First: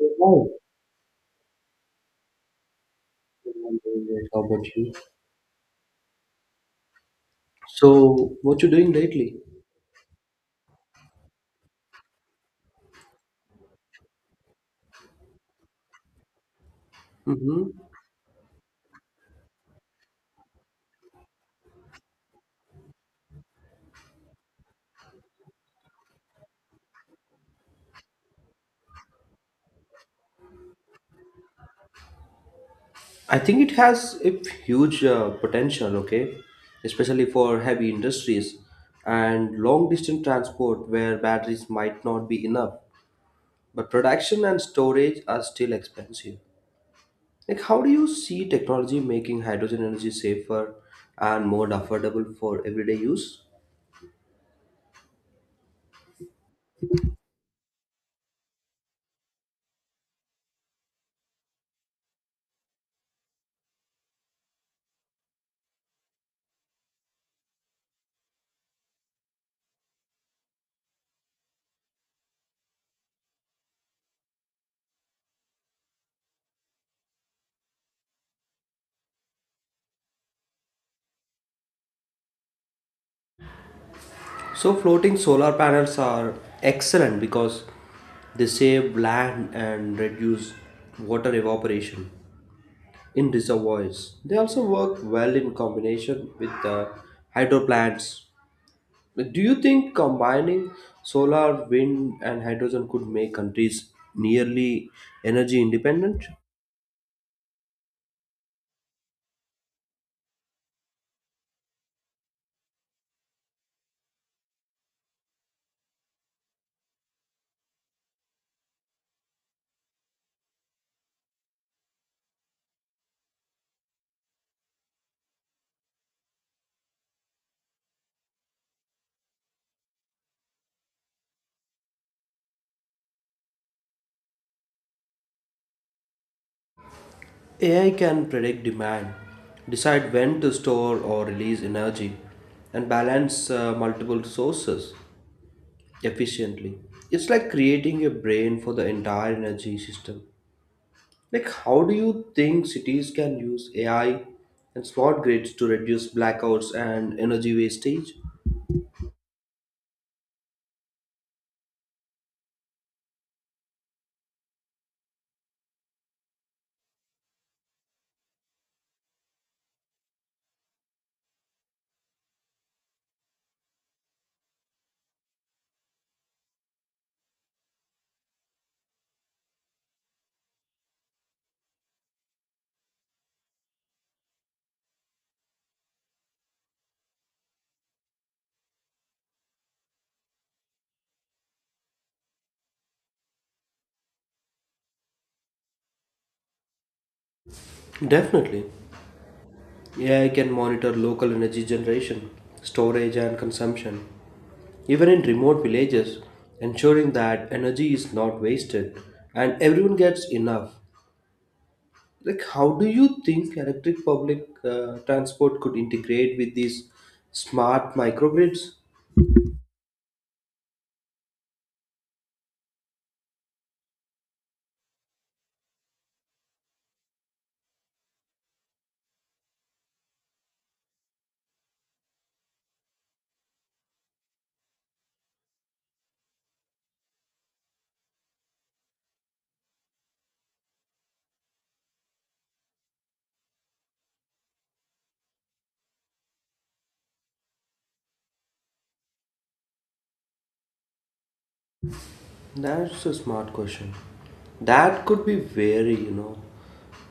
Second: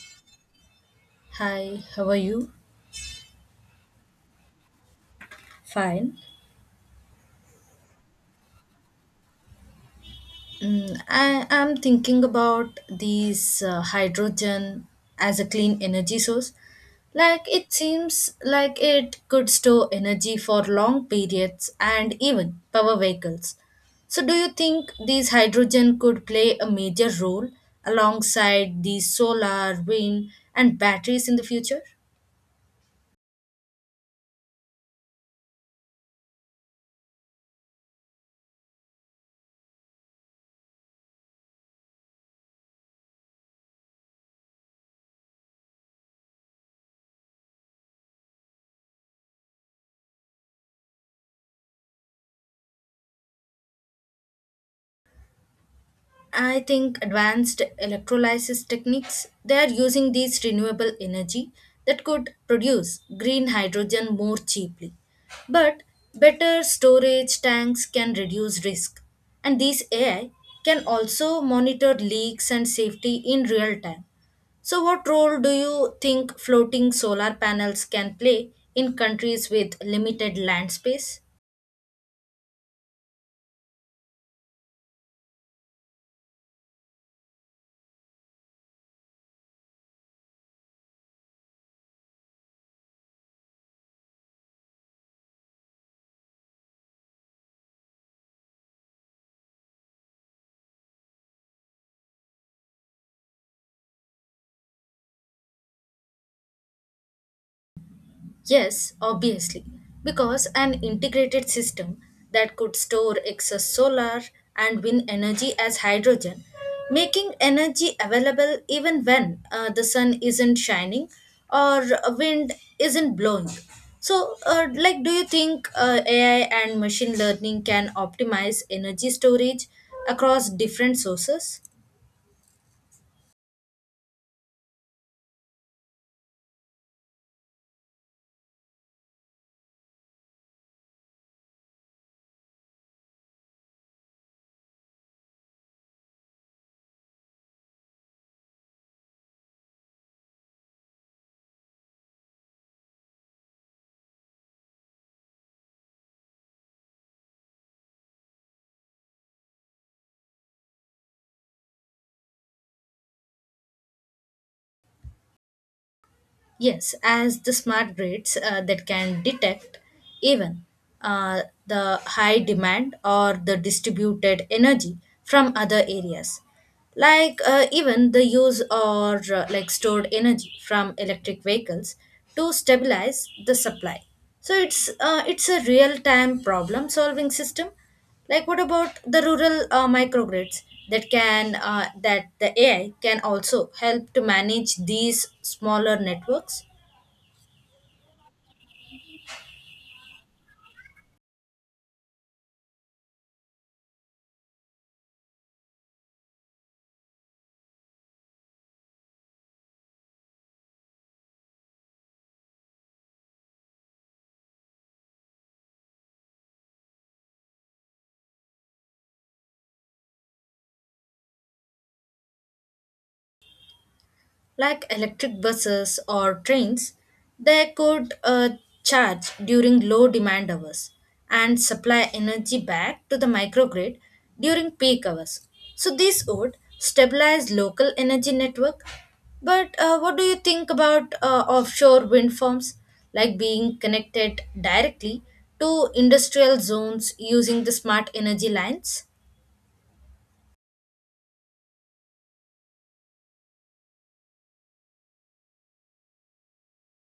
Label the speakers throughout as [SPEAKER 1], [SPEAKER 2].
[SPEAKER 1] Hi.
[SPEAKER 2] Hi, how are you?
[SPEAKER 1] I'm doing great. How about you?
[SPEAKER 2] Fine.
[SPEAKER 1] So, what you doing lately?
[SPEAKER 2] I am thinking about these hydrogen as a clean energy source. Like
[SPEAKER 1] Mm-hmm.
[SPEAKER 2] it seems like it could store energy for long periods and even power vehicles. So do you think these hydrogen could play a major role alongside the solar, wind and batteries in the future?
[SPEAKER 1] I think it has a huge potential, okay, especially for heavy industries and long distance transport where batteries might not be enough. But production and storage are still expensive. Like, how do you see technology making hydrogen energy safer and more affordable for everyday use?
[SPEAKER 2] I think advanced electrolysis techniques, they are using these renewable energy that could produce green hydrogen more cheaply. But better storage tanks can reduce risk. And these AI can also monitor leaks and safety in real time. So, what role do you think floating solar panels can play in countries with limited land space?
[SPEAKER 1] So floating solar panels are excellent because they save land and reduce water evaporation in reservoirs. They also work well in combination with hydro plants. Do you think combining solar, wind, and hydrogen could make countries nearly energy independent?
[SPEAKER 2] Yes, obviously, because an integrated system that could store excess solar and wind energy as hydrogen, making energy available even when the sun isn't shining or wind isn't blowing. So, do you think AI and machine learning can optimize energy storage across different sources?
[SPEAKER 1] AI can predict demand, decide when to store or release energy, and balance multiple sources efficiently. It's like creating a brain for the entire energy system. Like, how do you think cities can use AI and smart grids to reduce blackouts and energy wastage?
[SPEAKER 2] Yes, as the smart grids that can detect even the high demand or the distributed energy from other areas, like even the use or stored energy from electric vehicles to stabilize the supply. So it's a real time problem solving system. Like what about the rural microgrids that the AI can also help to manage these smaller networks?
[SPEAKER 1] Definitely. AI can monitor local energy generation, storage, and consumption, even in remote villages, ensuring that energy is not wasted and everyone gets enough. Like, how do you think electric public transport could integrate with these smart microgrids.
[SPEAKER 2] Like electric buses or trains, they could charge during low demand hours and supply energy back to the microgrid during peak hours. So, this would stabilize local energy network. But what do you think about offshore wind farms, like being connected directly to industrial zones using the smart energy lines?
[SPEAKER 1] That's a smart question that could be very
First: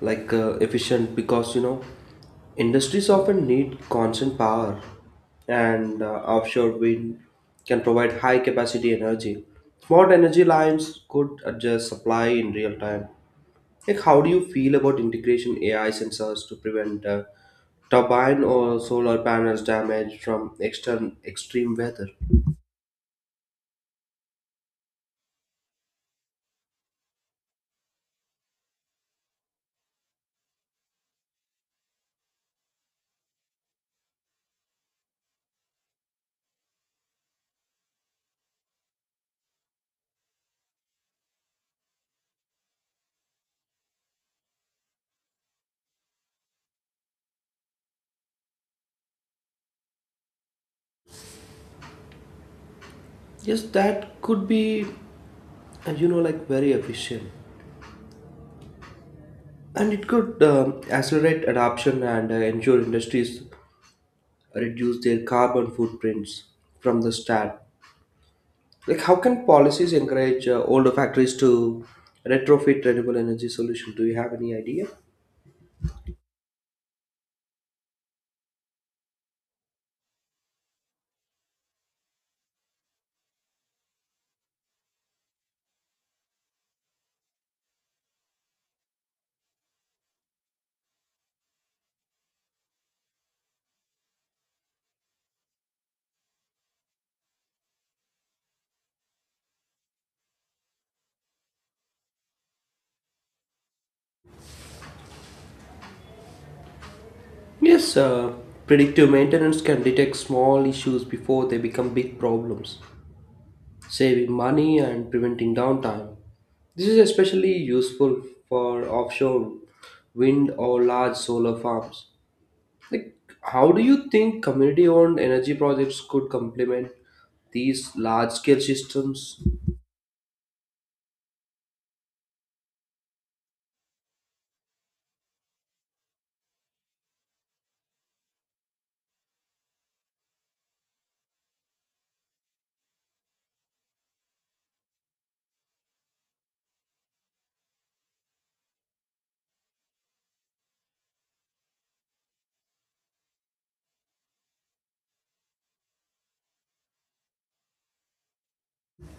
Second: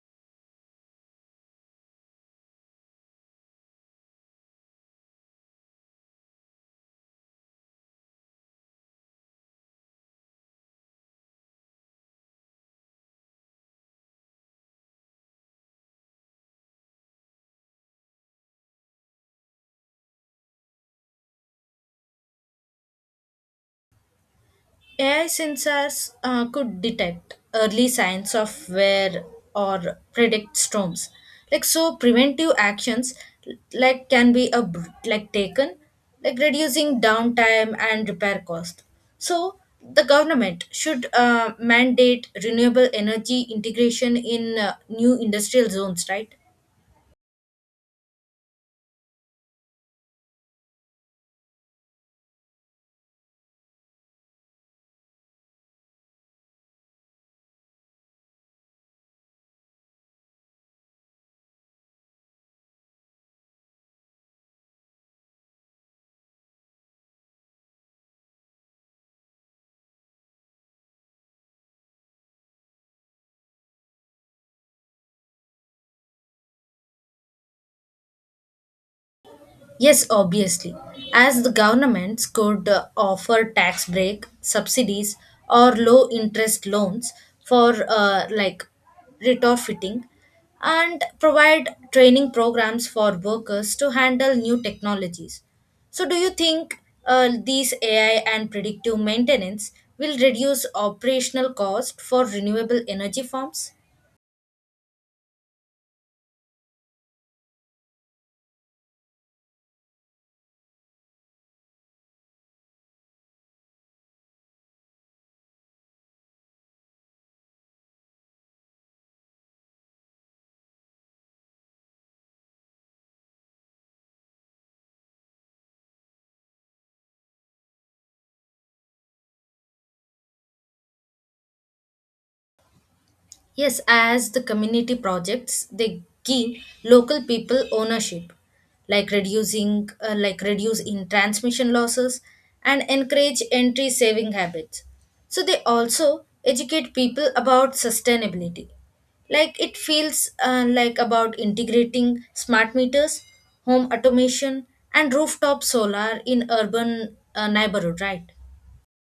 [SPEAKER 1] like efficient because industries often need constant power, and offshore wind can provide high capacity energy. Smart energy lines could adjust supply in real time. Like, how do you feel about integration AI sensors to prevent turbine or solar panels damage from extern extreme weather?
[SPEAKER 2] AI sensors could detect early signs of wear or predict storms. Like so, preventive actions like can be a, like taken, like reducing downtime and repair cost. So the government should mandate renewable energy integration in new industrial zones, right?
[SPEAKER 1] Yes, that could be, like very efficient, and it could accelerate adoption and ensure industries reduce their carbon footprints from the start. Like, how can policies encourage older factories to retrofit renewable energy solution? Do you have any idea?
[SPEAKER 2] Yes, obviously. As the governments could offer tax break, subsidies, or low interest loans for retrofitting and provide training programs for workers to handle new technologies. So, do you think these AI and predictive maintenance will reduce operational cost for renewable energy farms?
[SPEAKER 1] Yes, predictive maintenance can detect small issues before they become big problems, saving money and preventing downtime. This is especially useful for offshore wind or large solar farms. Like, how do you think community owned energy projects could complement these large scale systems?
[SPEAKER 2] Yes, as the community projects, they give local people ownership, like reducing, reduce in transmission losses and encourage entry saving habits. So they also educate people about sustainability. Like it feels like about integrating smart meters, home automation, and rooftop solar in urban neighborhood, right?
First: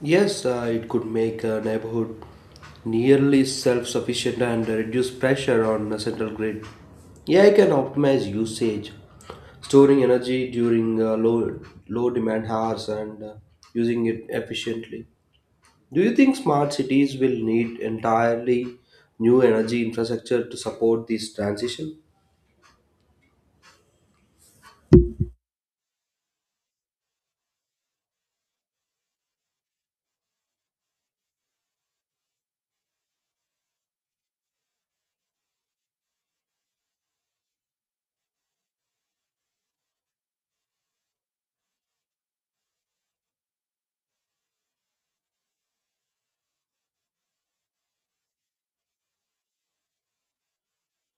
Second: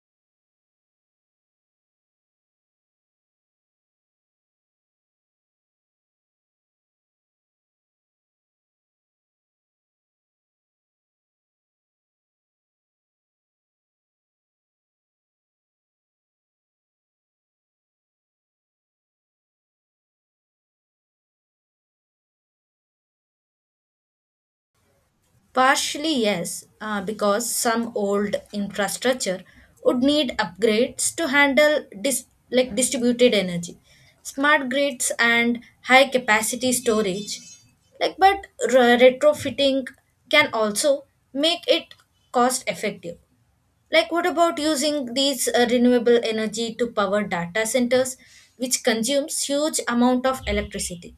[SPEAKER 1] Yes, it could make a neighborhood nearly self-sufficient and reduce pressure on the central grid. Yeah, AI can optimize usage, storing energy during low demand hours and using it efficiently. Do you think smart cities will need entirely new energy infrastructure to support this transition?
[SPEAKER 2] Partially, yes, because some old infrastructure would need upgrades to handle like distributed energy, smart grids, and high capacity storage. Like, but retrofitting can also make it cost effective. Like, what about using these renewable energy to power data centers, which consumes huge amount of electricity?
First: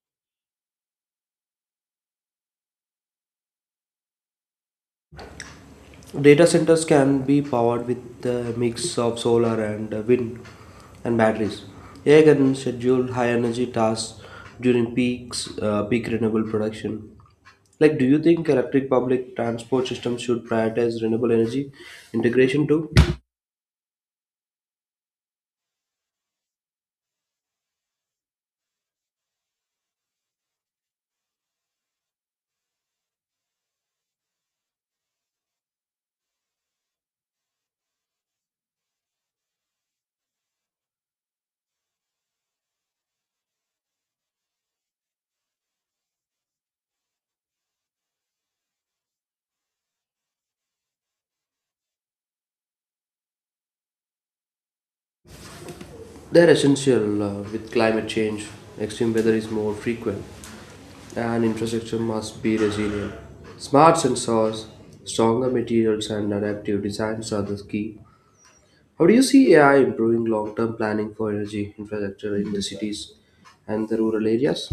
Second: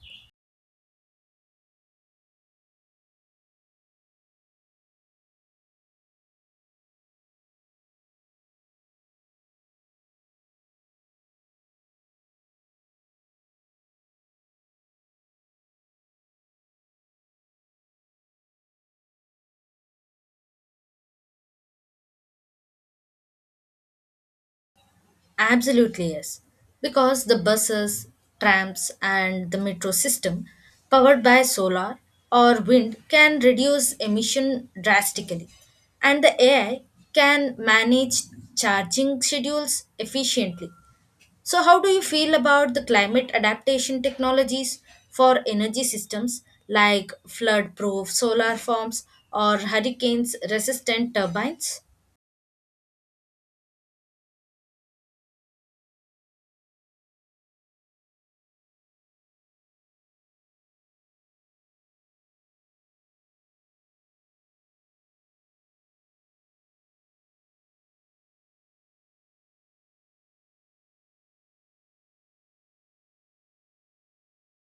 [SPEAKER 1] Data centers can be powered with a mix of solar and wind and batteries. AI can schedule high energy tasks during peak renewable production. Like, do you think electric public transport systems should prioritize renewable energy integration too?
[SPEAKER 2] Absolutely, yes. Because the buses, trams, and the metro system powered by solar or wind can reduce emission drastically. And the AI can manage charging schedules efficiently. So, how do you feel about the climate adaptation technologies for energy systems like flood proof solar farms or hurricanes resistant turbines?
[SPEAKER 1] They're essential. With climate change, extreme weather is more frequent, and infrastructure must be resilient. Smart sensors, stronger materials, and adaptive designs are the key. How do you see AI improving long term planning for energy infrastructure in the cities and the rural areas?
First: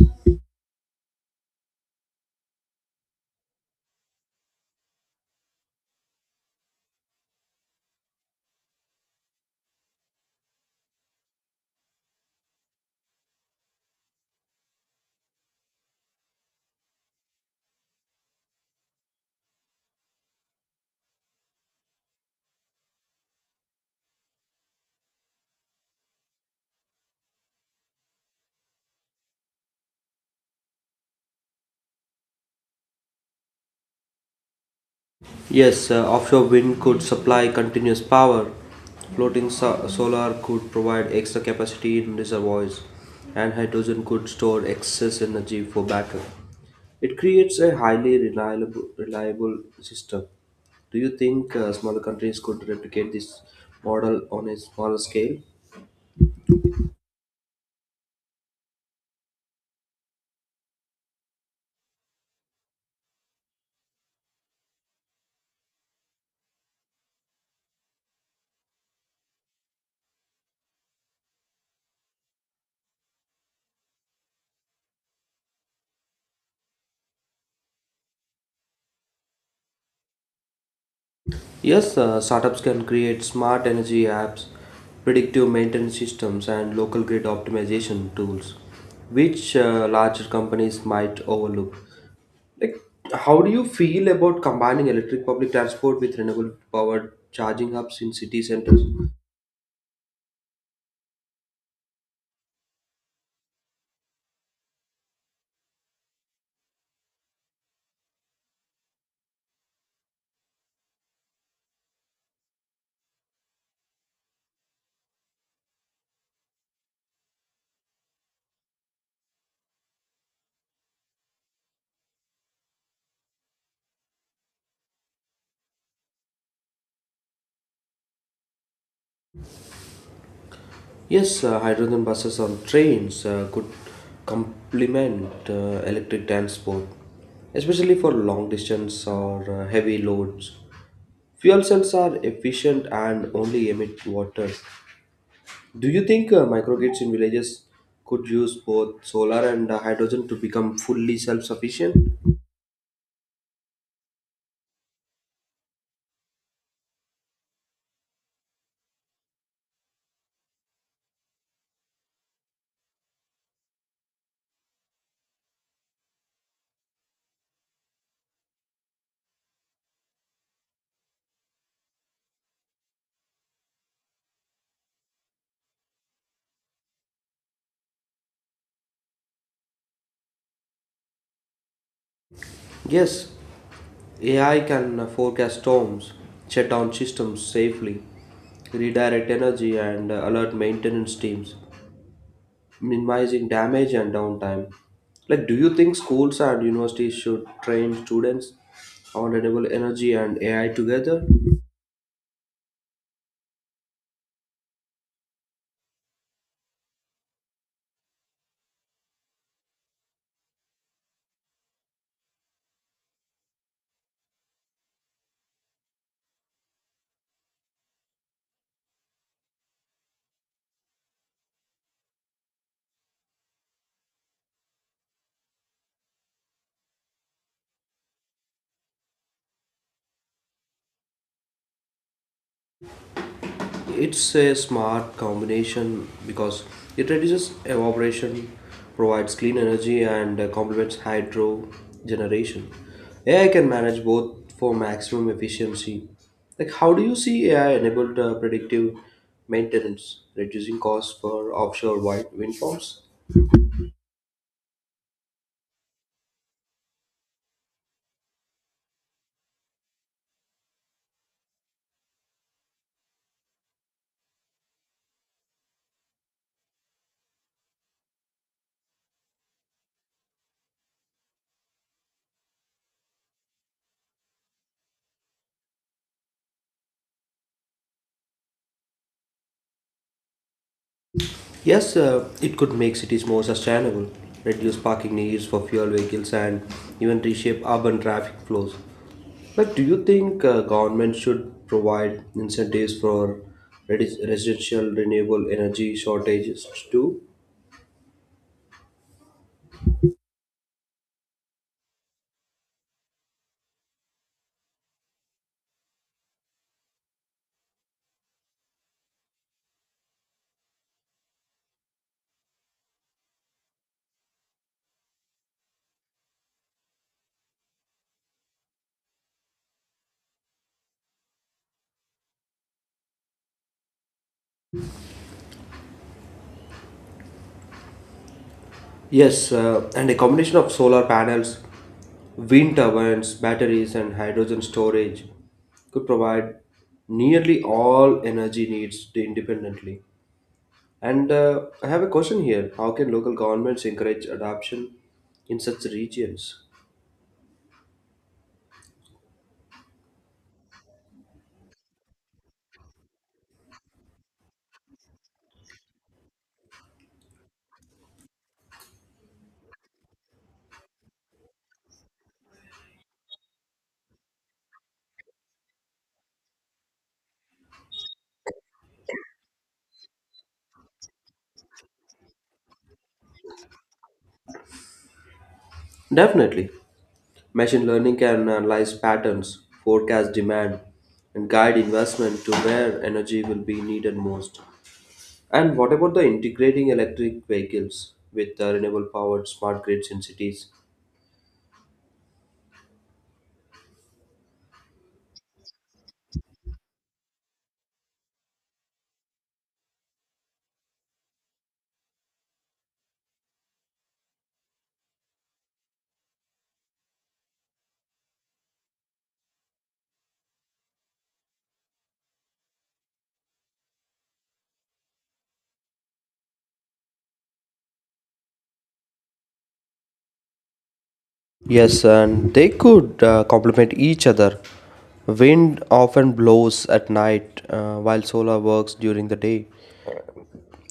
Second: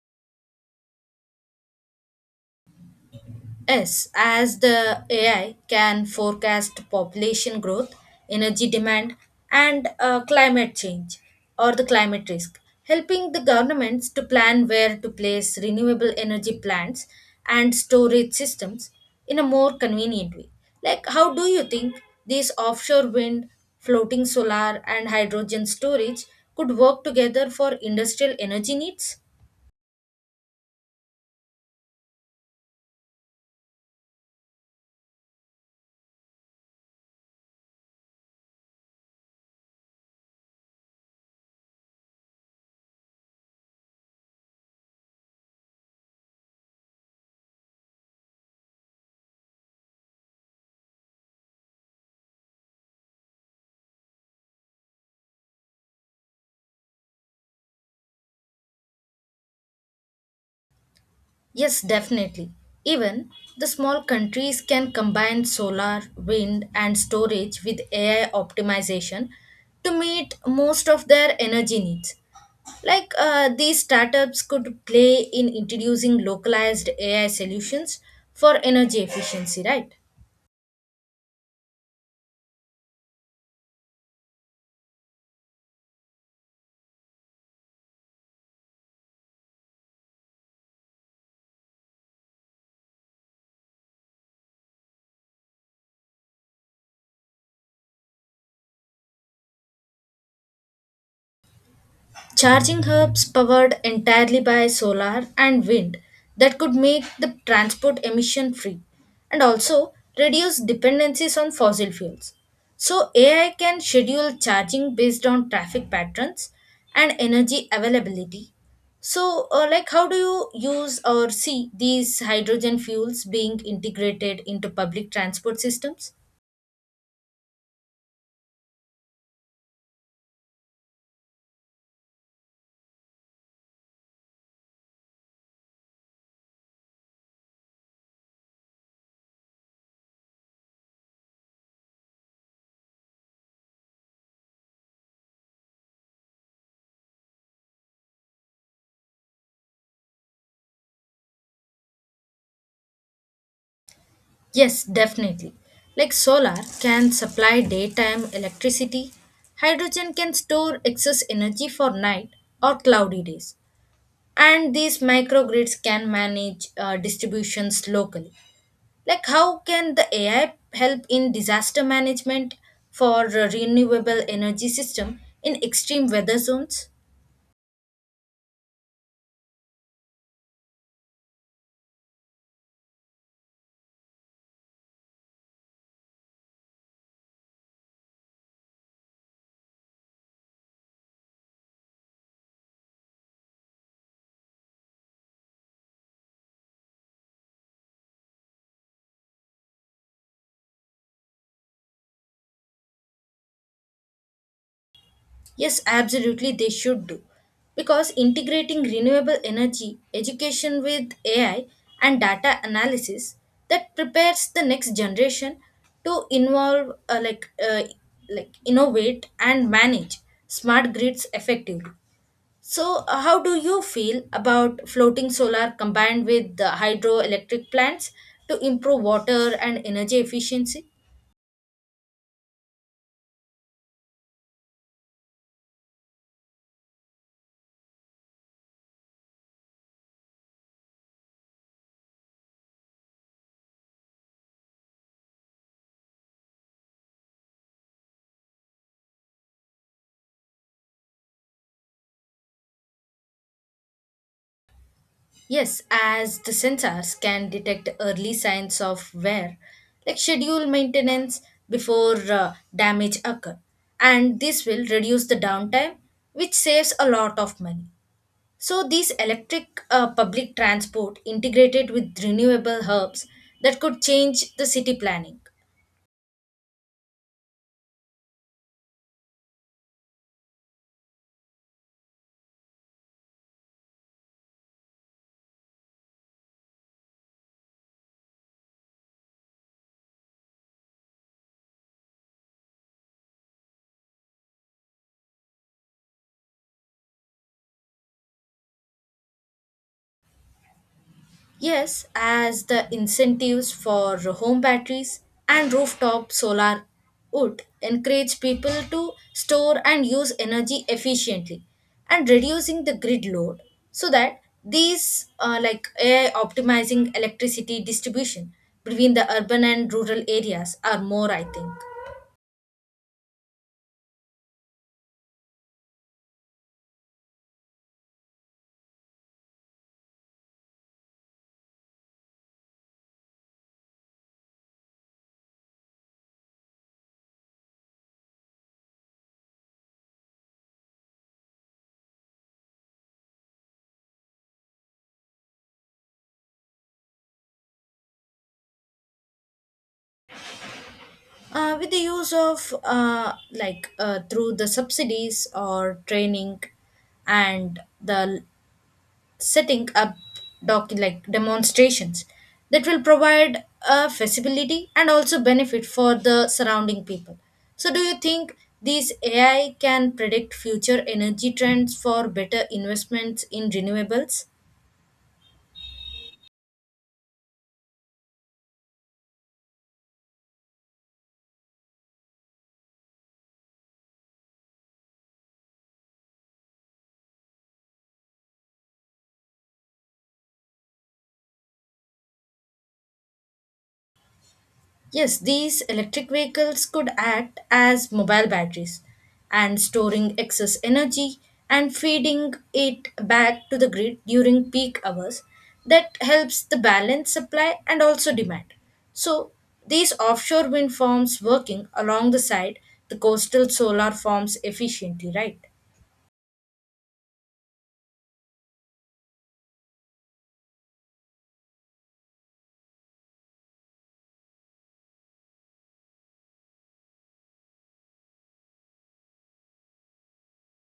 [SPEAKER 2] Yes, as the AI can forecast population growth, energy demand, and climate change or the climate risk, helping the governments to plan where to place renewable energy plants and storage systems in a more convenient way. Like, how do you think these offshore wind, floating solar, and hydrogen storage could work together for industrial energy needs?
[SPEAKER 1] Yes, offshore wind could supply continuous power. Floating solar could provide extra capacity in reservoirs, and hydrogen could store excess energy for backup. It creates a highly reliable system. Do you think smaller countries could replicate this model on a smaller scale?
[SPEAKER 2] Yes, definitely. Even the small countries can combine solar, wind, and storage with AI optimization to meet most of their energy needs. Like these startups could play in introducing localized AI solutions for energy efficiency, right?
[SPEAKER 1] Yes, startups can create smart energy apps, predictive maintenance systems, and local grid optimization tools, which larger companies might overlook. Like, how do you feel about combining electric public transport with renewable powered charging hubs in city centers?
[SPEAKER 2] Charging hubs powered entirely by solar and wind that could make the transport emission free and also reduce dependencies on fossil fuels. So, AI can schedule charging based on traffic patterns and energy availability. So, how do you use or see these hydrogen fuels being integrated into public transport systems?
[SPEAKER 1] Yes, hydrogen buses or trains could complement electric transport, especially for long distance or heavy loads. Fuel cells are efficient and only emit water. Do you think microgrids in villages could use both solar and hydrogen to become fully self sufficient?
[SPEAKER 2] Yes, definitely. Like solar can supply daytime electricity, hydrogen can store excess energy for night or cloudy days, and these microgrids can manage distributions locally. Like, how can the AI help in disaster management for renewable energy system in extreme weather zones?
[SPEAKER 1] Yes, AI can forecast storms, shut down systems safely, redirect energy, and alert maintenance teams, minimizing damage and downtime. Like, do you think schools and universities should train students on renewable energy and AI together?
[SPEAKER 2] Yes, absolutely, they should do. Because integrating renewable energy, education with AI, and data analysis that prepares the next generation to involve, innovate and manage smart grids effectively. So, how do you feel about floating solar combined with the hydroelectric plants to improve water and energy efficiency?
[SPEAKER 1] It's a smart combination because it reduces evaporation, provides clean energy, and complements hydro generation. AI can manage both for maximum efficiency. Like, how do you see AI enabled predictive maintenance, reducing costs for offshore wind farms?
[SPEAKER 2] Yes, as the sensors can detect early signs of wear, like schedule maintenance before damage occur, and this will reduce the downtime, which saves a lot of money. So these electric public transport integrated with renewable hubs that could change the city planning.
[SPEAKER 1] Yes, it could make cities more sustainable, reduce parking needs for fuel vehicles, and even reshape urban traffic flows. But do you think government should provide incentives for residential renewable energy shortages too?
[SPEAKER 2] Yes, as the incentives for home batteries and rooftop solar would encourage people to store and use energy efficiently and reducing the grid load so that these AI optimizing electricity distribution between the urban and rural areas are more I think.
[SPEAKER 1] Yes, and a combination of solar panels, wind turbines, batteries, and hydrogen storage could provide nearly all energy needs independently. And I have a question here. How can local governments encourage adoption in such regions?
[SPEAKER 2] With the use of through the subsidies or training and the setting up like demonstrations that will provide a feasibility and also benefit for the surrounding people. So, do you think these AI can predict future energy trends for better investments in renewables?
[SPEAKER 1] Definitely. Machine learning can analyze patterns, forecast demand, and guide investment to where energy will be needed most. And what about the integrating electric vehicles with renewable powered smart grids in cities?
[SPEAKER 2] Yes, these electric vehicles could act as mobile batteries and storing excess energy and feeding it back to the grid during peak hours. That helps the balance supply and also demand. So, these offshore wind farms working along the side, the coastal solar farms efficiently, right?
[SPEAKER 1] Yes, and they could complement each other. Wind often blows at night while solar works during the day.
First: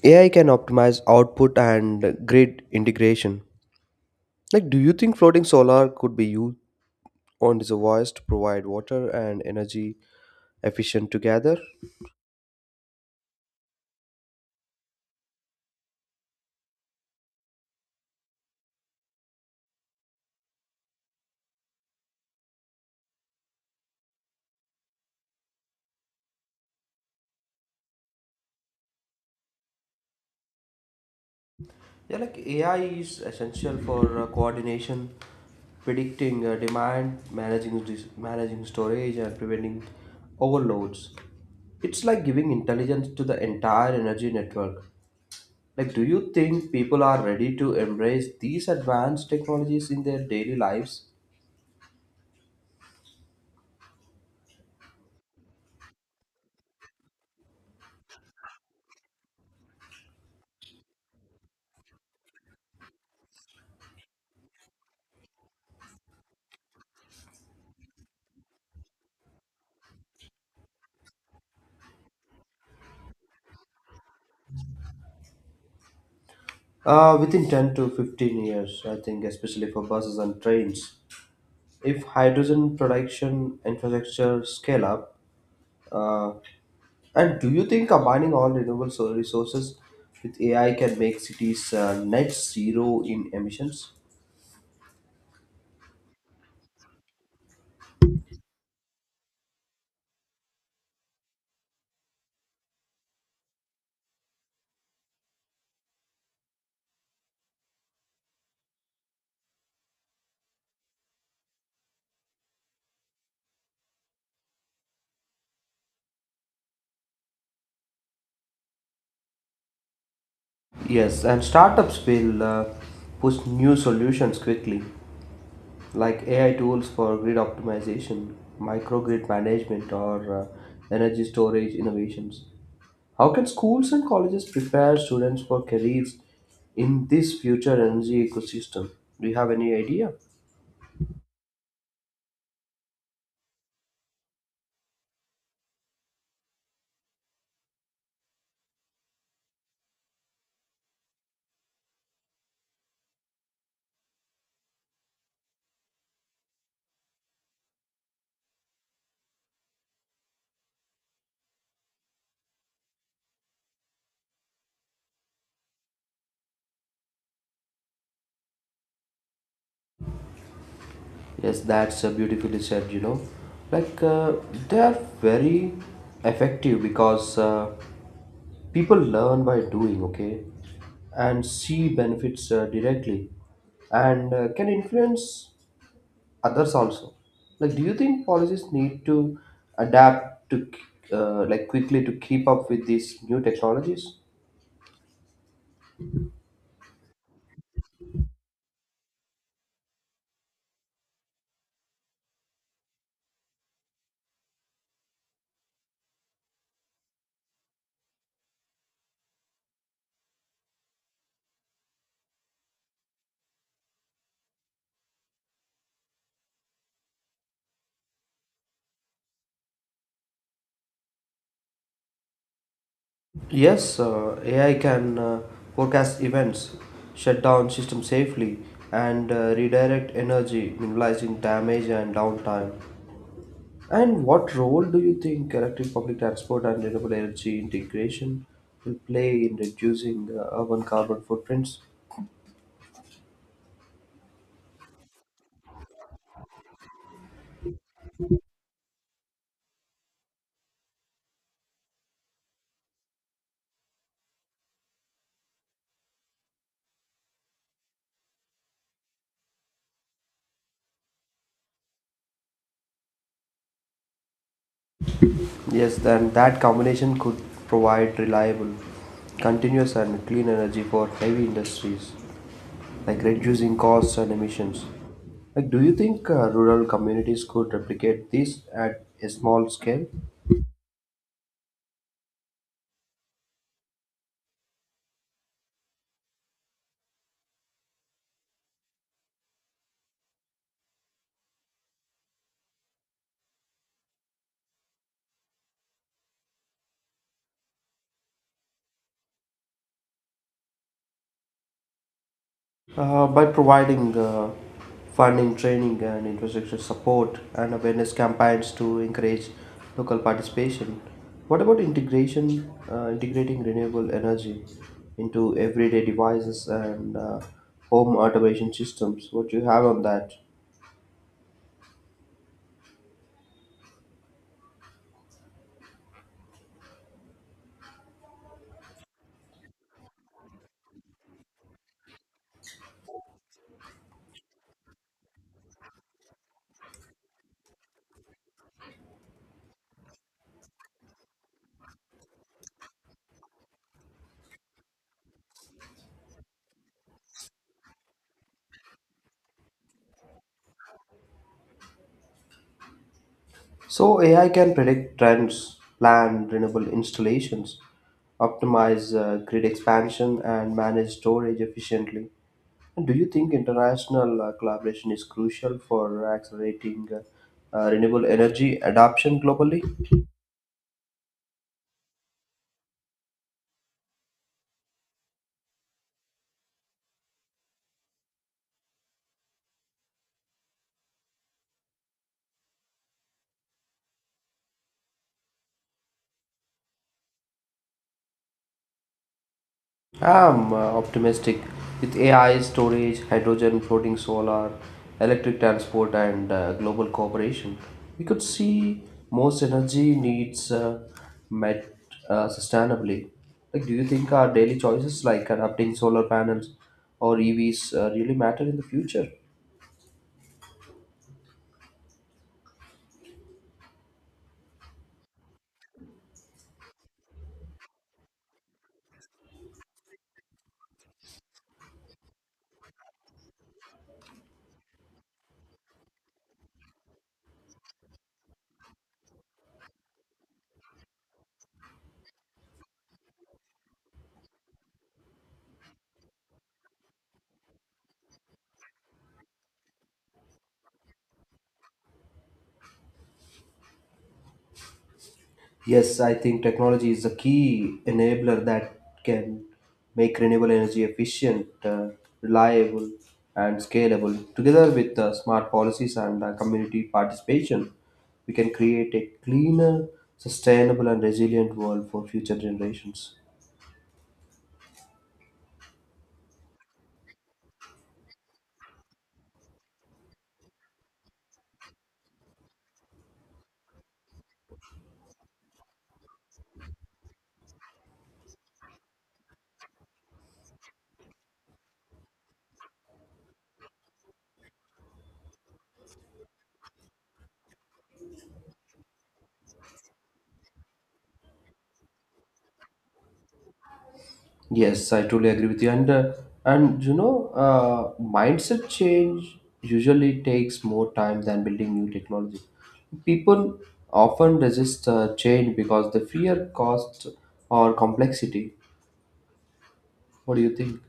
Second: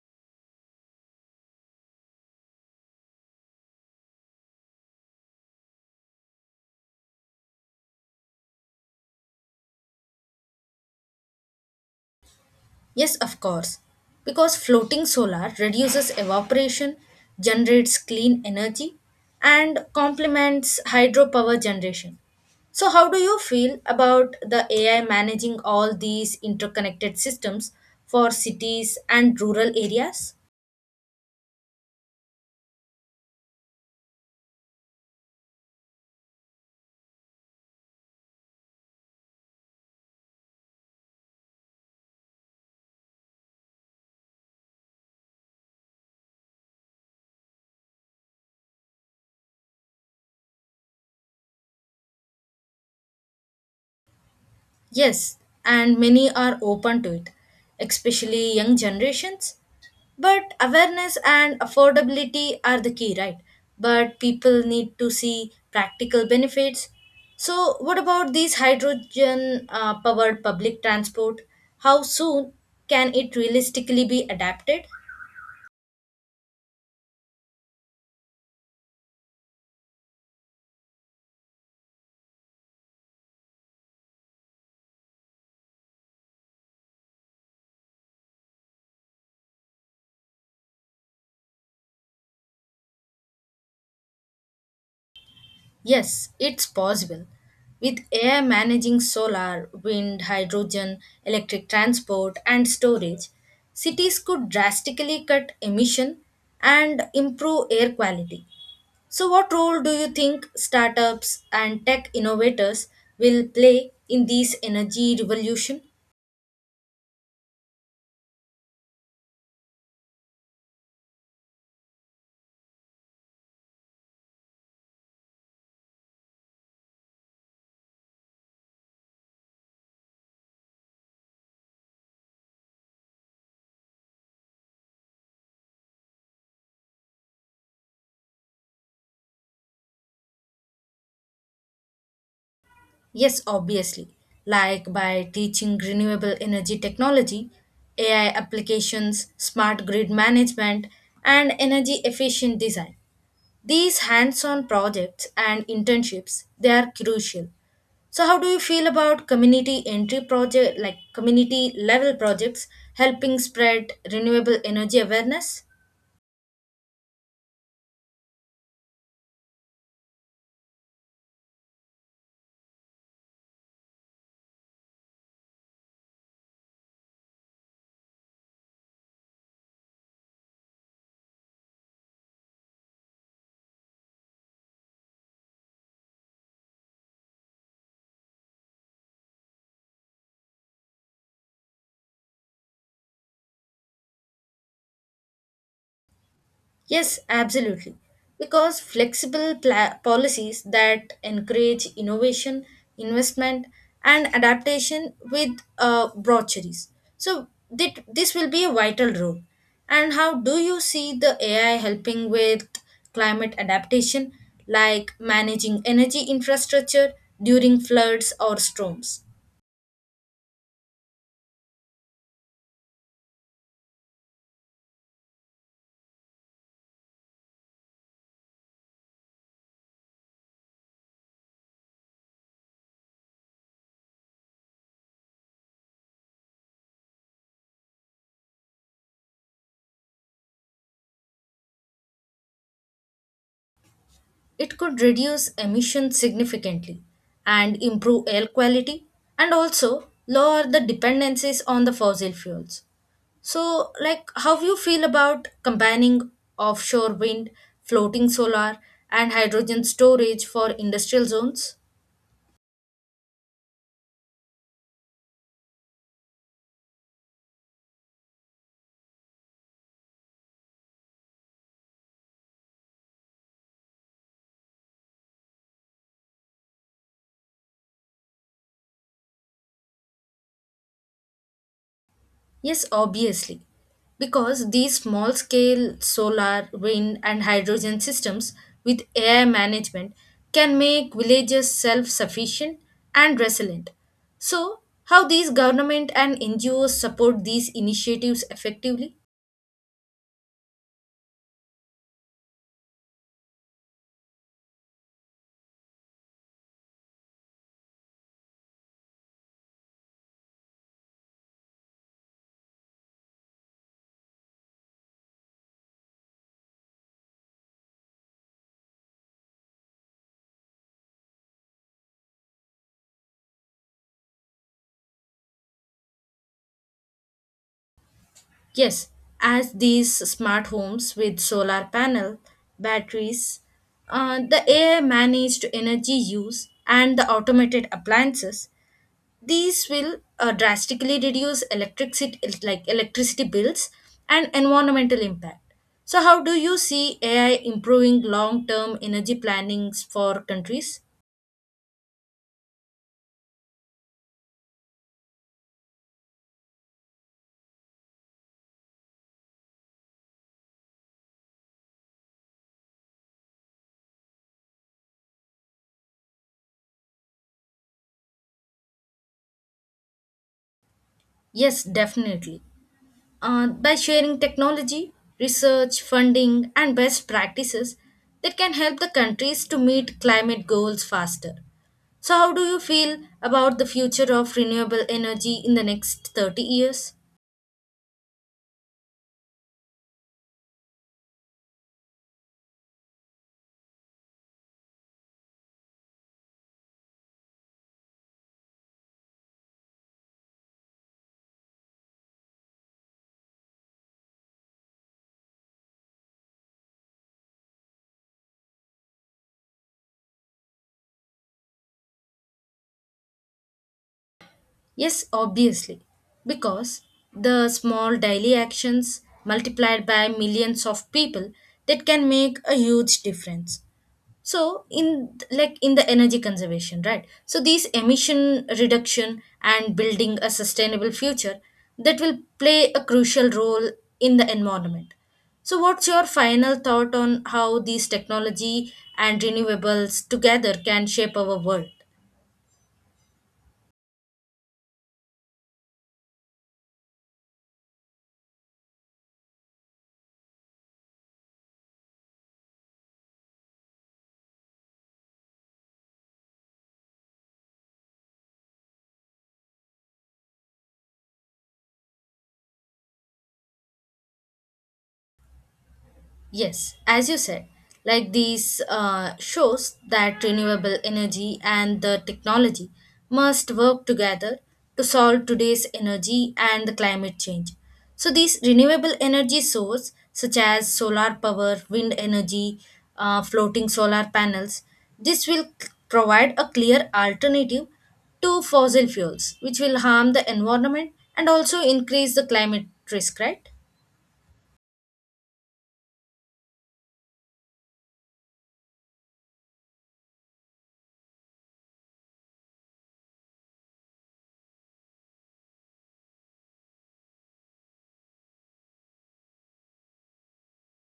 [SPEAKER 1] AI can optimize output and grid integration. Like, do you think floating solar could be used on reservoirs to provide water and energy efficient together?
[SPEAKER 2] Yes, of course. Because floating solar reduces evaporation, generates clean energy, and complements hydropower generation. So, how do you feel about the AI managing all these interconnected systems for cities and rural areas?
[SPEAKER 1] Yeah, like AI is essential for coordination, predicting demand, managing storage, and preventing overloads. It's like giving intelligence to the entire energy network. Like, do you think people are ready to embrace these advanced technologies in their daily lives?
[SPEAKER 2] Yes, and many are open to it, especially young generations. But awareness and affordability are the key, right? But people need to see practical benefits. So, what about these hydrogen powered public transport? How soon can it realistically be adapted?
[SPEAKER 1] Within 10 to 15 years, I think, especially for buses and trains. If hydrogen production infrastructure scale up, uh, and do you think combining all renewable solar resources with AI can make cities net zero in emissions?
[SPEAKER 2] Yes, it's possible. With AI managing solar, wind, hydrogen, electric transport, and storage, cities could drastically cut emission and improve air quality. So, what role do you think startups and tech innovators will play in this energy revolution?
[SPEAKER 1] Yes, and startups will push new solutions quickly. Like, AI tools for grid optimization, microgrid management, or energy storage innovations. How can schools and colleges prepare students for careers in this future energy ecosystem? Do you have any idea?
[SPEAKER 2] Yes, obviously. Like by teaching renewable energy technology, AI applications, smart grid management, and energy efficient design. These hands-on projects and internships, they are crucial. So how do you feel about community entry project like community level projects helping spread renewable energy awareness?
[SPEAKER 1] Yes, that's beautifully said. Like, they are very effective because people learn by doing, okay, and see benefits directly, and can influence others also. Like, do you think policies need to adapt to like quickly to keep up with these new technologies?
[SPEAKER 2] Yes, absolutely. Because flexible policies that encourage innovation, investment, and adaptation with broacheries. So, that this will be a vital role. And how do you see the AI helping with climate adaptation, like managing energy infrastructure during floods or storms?
[SPEAKER 1] Yes, AI can forecast events, shut down systems safely, and redirect energy, minimizing damage and downtime. And what role do you think electric public transport and renewable energy integration will play in reducing urban carbon footprints?
[SPEAKER 2] It could reduce emissions significantly and improve air quality and also lower the dependencies on the fossil fuels. So, like, how you feel about combining offshore wind, floating solar, and hydrogen storage for industrial zones?
[SPEAKER 1] Yes, then that combination could provide reliable, continuous, and clean energy for heavy industries, like reducing costs and emissions. Like, do you think rural communities could replicate this at a small scale?
[SPEAKER 2] Yes, obviously. Because these small scale solar, wind, and hydrogen systems with AI management can make villages self sufficient and resilient. So, how these government and NGOs support these initiatives effectively?
[SPEAKER 1] By providing funding, training, and infrastructure support and awareness campaigns to encourage local participation. What about integrating renewable energy into everyday devices and home automation systems? What do you have on that?
[SPEAKER 2] Yes, as these smart homes with solar panel, batteries, the AI managed energy use, and the automated appliances. These will drastically reduce electricity like electricity bills and environmental impact. So how do you see AI improving long-term energy plannings for countries?
[SPEAKER 1] So AI can predict trends, plan renewable installations, optimize grid expansion, and manage storage efficiently. And do you think international collaboration is crucial for accelerating renewable energy adoption globally?
[SPEAKER 2] Yes, definitely. By sharing technology, research, funding, and best practices that can help the countries to meet climate goals faster. So, how do you feel about the future of renewable energy in the next 30 years?
[SPEAKER 1] I'm optimistic with AI storage, hydrogen, floating solar, electric transport, and global cooperation. We could see most energy needs met sustainably. Like, do you think our daily choices, like adapting solar panels or EVs, really matter in the future?
[SPEAKER 2] Yes, obviously, because the small daily actions multiplied by millions of people that can make a huge difference. So in like in the energy conservation, right? So these emission reduction and building a sustainable future that will play a crucial role in the environment. So what's your final thought on how these technology and renewables together can shape our world?
[SPEAKER 1] Yes, I think technology is a key enabler that can make renewable energy efficient, reliable, and scalable. Together with smart policies and community participation, we can create a cleaner, sustainable, and resilient world for future generations.
[SPEAKER 2] Yes, as you said, like these shows that renewable energy and the technology must work together to solve today's energy and the climate change. So these renewable energy source such as solar power, wind energy, floating solar panels, this will provide a clear alternative to fossil fuels, which will harm the environment and also increase the climate risk, right?
[SPEAKER 1] Yes, I totally agree with you. And mindset change usually takes more time than building new technology. People often resist change because they fear cost or complexity. What do you think?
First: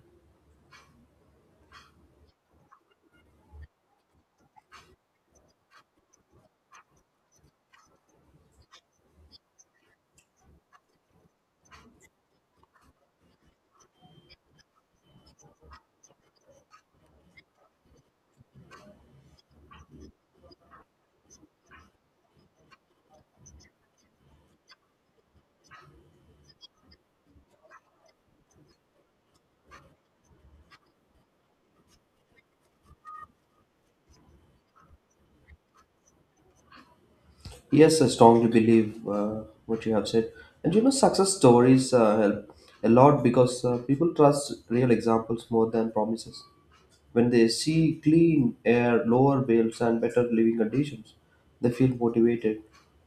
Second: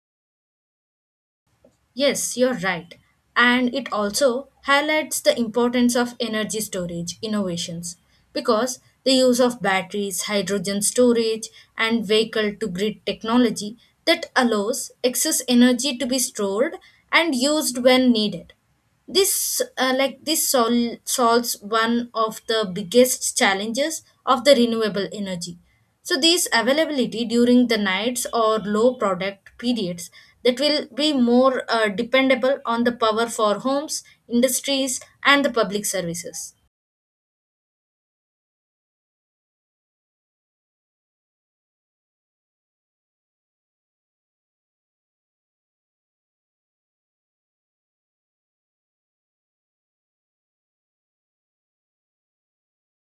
[SPEAKER 2] Yes, you're right. And it also highlights the importance of energy storage innovations because the use of batteries, hydrogen storage, and vehicle to grid technology that allows excess energy to be stored and used when needed. This this solves one of the biggest challenges of the renewable energy, so this availability during the nights or low product periods, that will be more dependable on the power for homes industries and the public services.
[SPEAKER 1] Yes, I strongly believe what you have said. And success stories help a lot because people trust real examples more than promises. When they see clean air, lower bills, and better living conditions, they feel motivated.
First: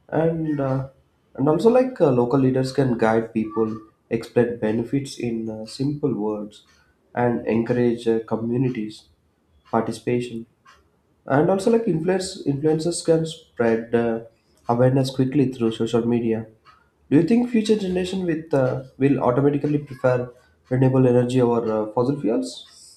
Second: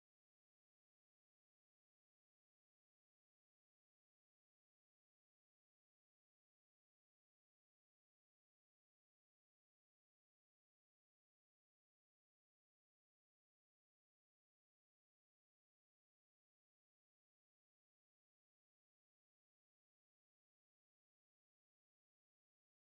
[SPEAKER 1] And uh, and also like local leaders can guide people, explain benefits in simple words, and encourage communities participation. And also like influencers can spread awareness quickly through social media. Do you think future generation with will automatically prefer renewable energy over fossil fuels?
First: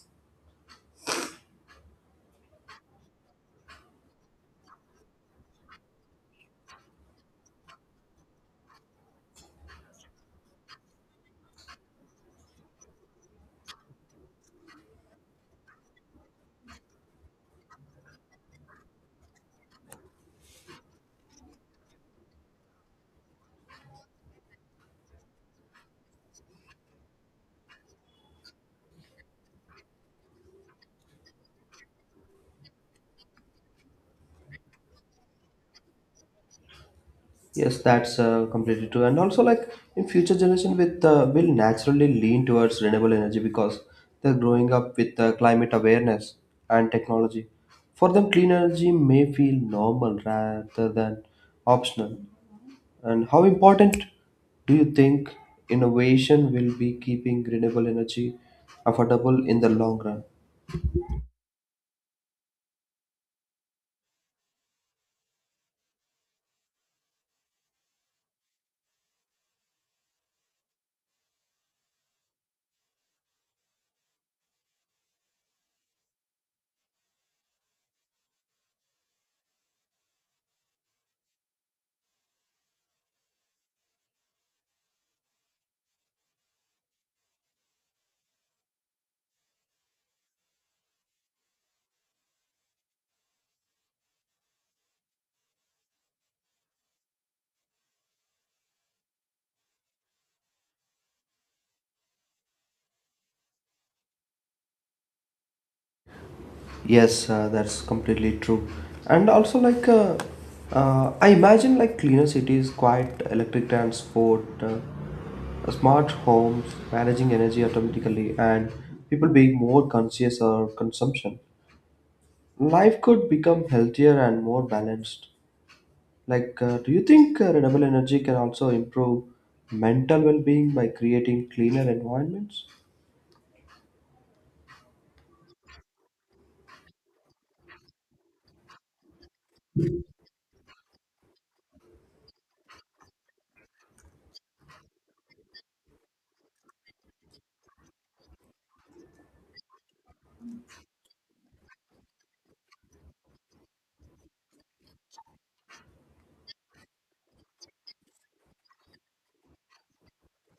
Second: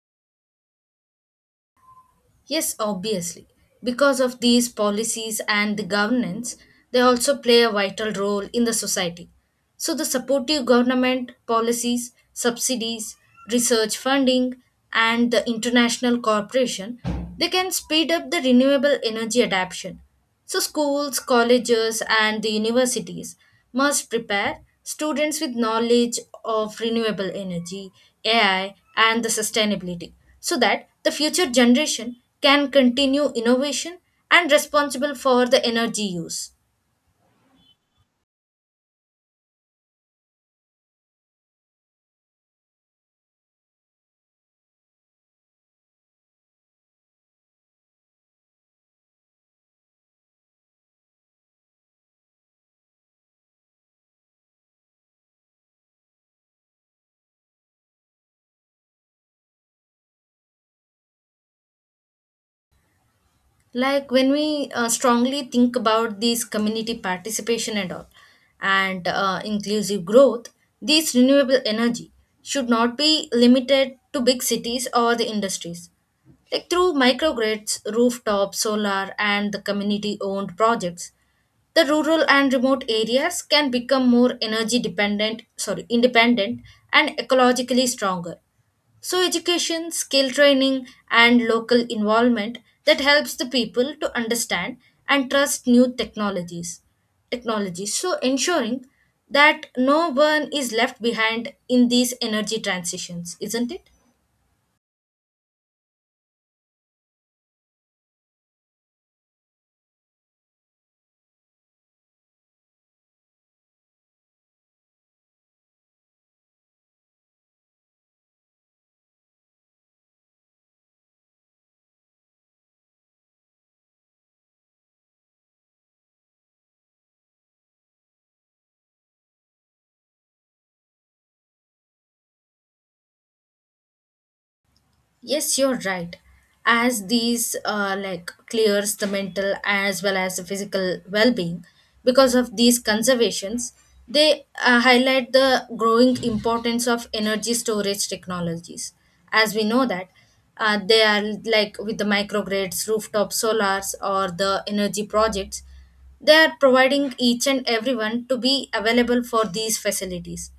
[SPEAKER 2] Yes, obviously. Because of these policies and the governance, they also play a vital role in the society. So, the supportive government policies, subsidies, research funding, and the international cooperation, they can speed up the renewable energy adoption. So, schools, colleges, and the universities must prepare students with knowledge of renewable energy, AI, and the sustainability so that the future generation can continue innovation and responsible for the energy use.
[SPEAKER 1] Yes, that's completely true. And also, like in future generation, with will naturally lean towards renewable energy because they're growing up with climate awareness and technology. For them, clean energy may feel normal rather than optional. And how important do you think innovation will be keeping renewable energy affordable in the long run?
[SPEAKER 2] Like when we strongly think about these community participation and all, and inclusive growth, these renewable energy should not be limited to big cities or the industries. Like through microgrids, rooftop, solar, and the community owned projects, the rural and remote areas can become more energy dependent, sorry, independent and ecologically stronger. So, education, skill training, and local involvement that helps the people to understand and trust new technologies. Technologies, so ensuring that no one is left behind in these energy transitions, isn't it?
[SPEAKER 1] Yes, that's completely true. And also, like, I imagine like cleaner cities, quiet electric transport, smart homes, managing energy automatically, and people being more conscious of consumption. Life could become healthier and more balanced. Like, do you think renewable energy can also improve mental well-being by creating cleaner environments?
[SPEAKER 2] Yes, you're right. As these like clears the mental as well as the physical well-being, because of these conservations, they highlight the growing importance of energy storage technologies. As we know that they are like with the microgrids, rooftop solars, or the energy projects, they are providing each and everyone to be available for these facilities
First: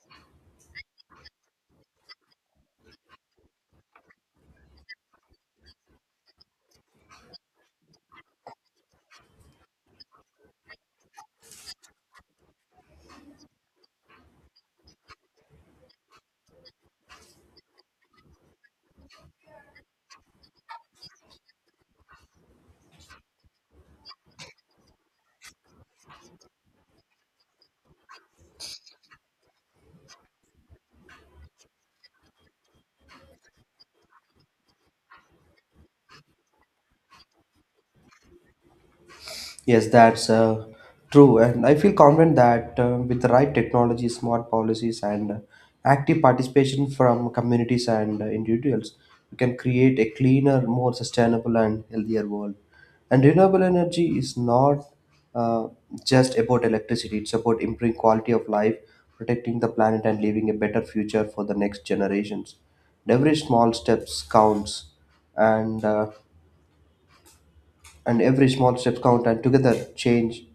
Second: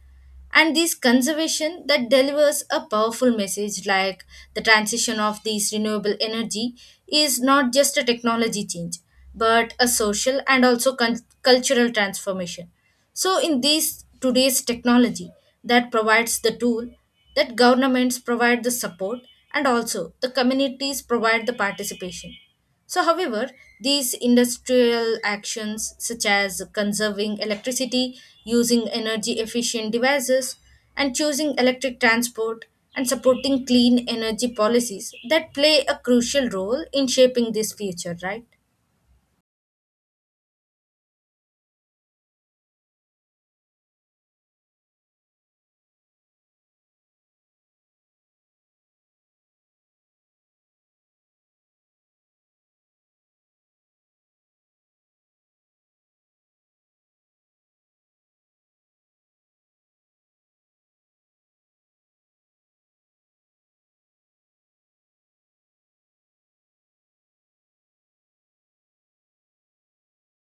[SPEAKER 2] and this conservation that delivers a powerful message like the transition of these renewable energy is not just a technology change but a social and also cultural transformation. So in this today's technology that provides the tool, that governments provide the support, and also the communities provide the participation, so, however, these industrial actions, such as conserving electricity, using energy efficient devices, and choosing electric transport, and supporting clean energy policies, that play a crucial role in shaping this future, right?
[SPEAKER 1] Yes, that's true. And I feel confident that with the right technology, smart policies, and active participation from communities and individuals, we can create a cleaner, more sustainable, and healthier world. And renewable energy is not uh, just about electricity, it's about improving quality of life, protecting the planet, and leaving a better future for the next generations. And every small steps counts, and, uh, and every small steps count, and together change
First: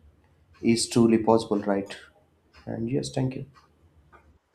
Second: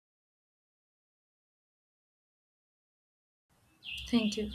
[SPEAKER 1] is truly possible, right? And yes, thank you.
[SPEAKER 2] Thank you.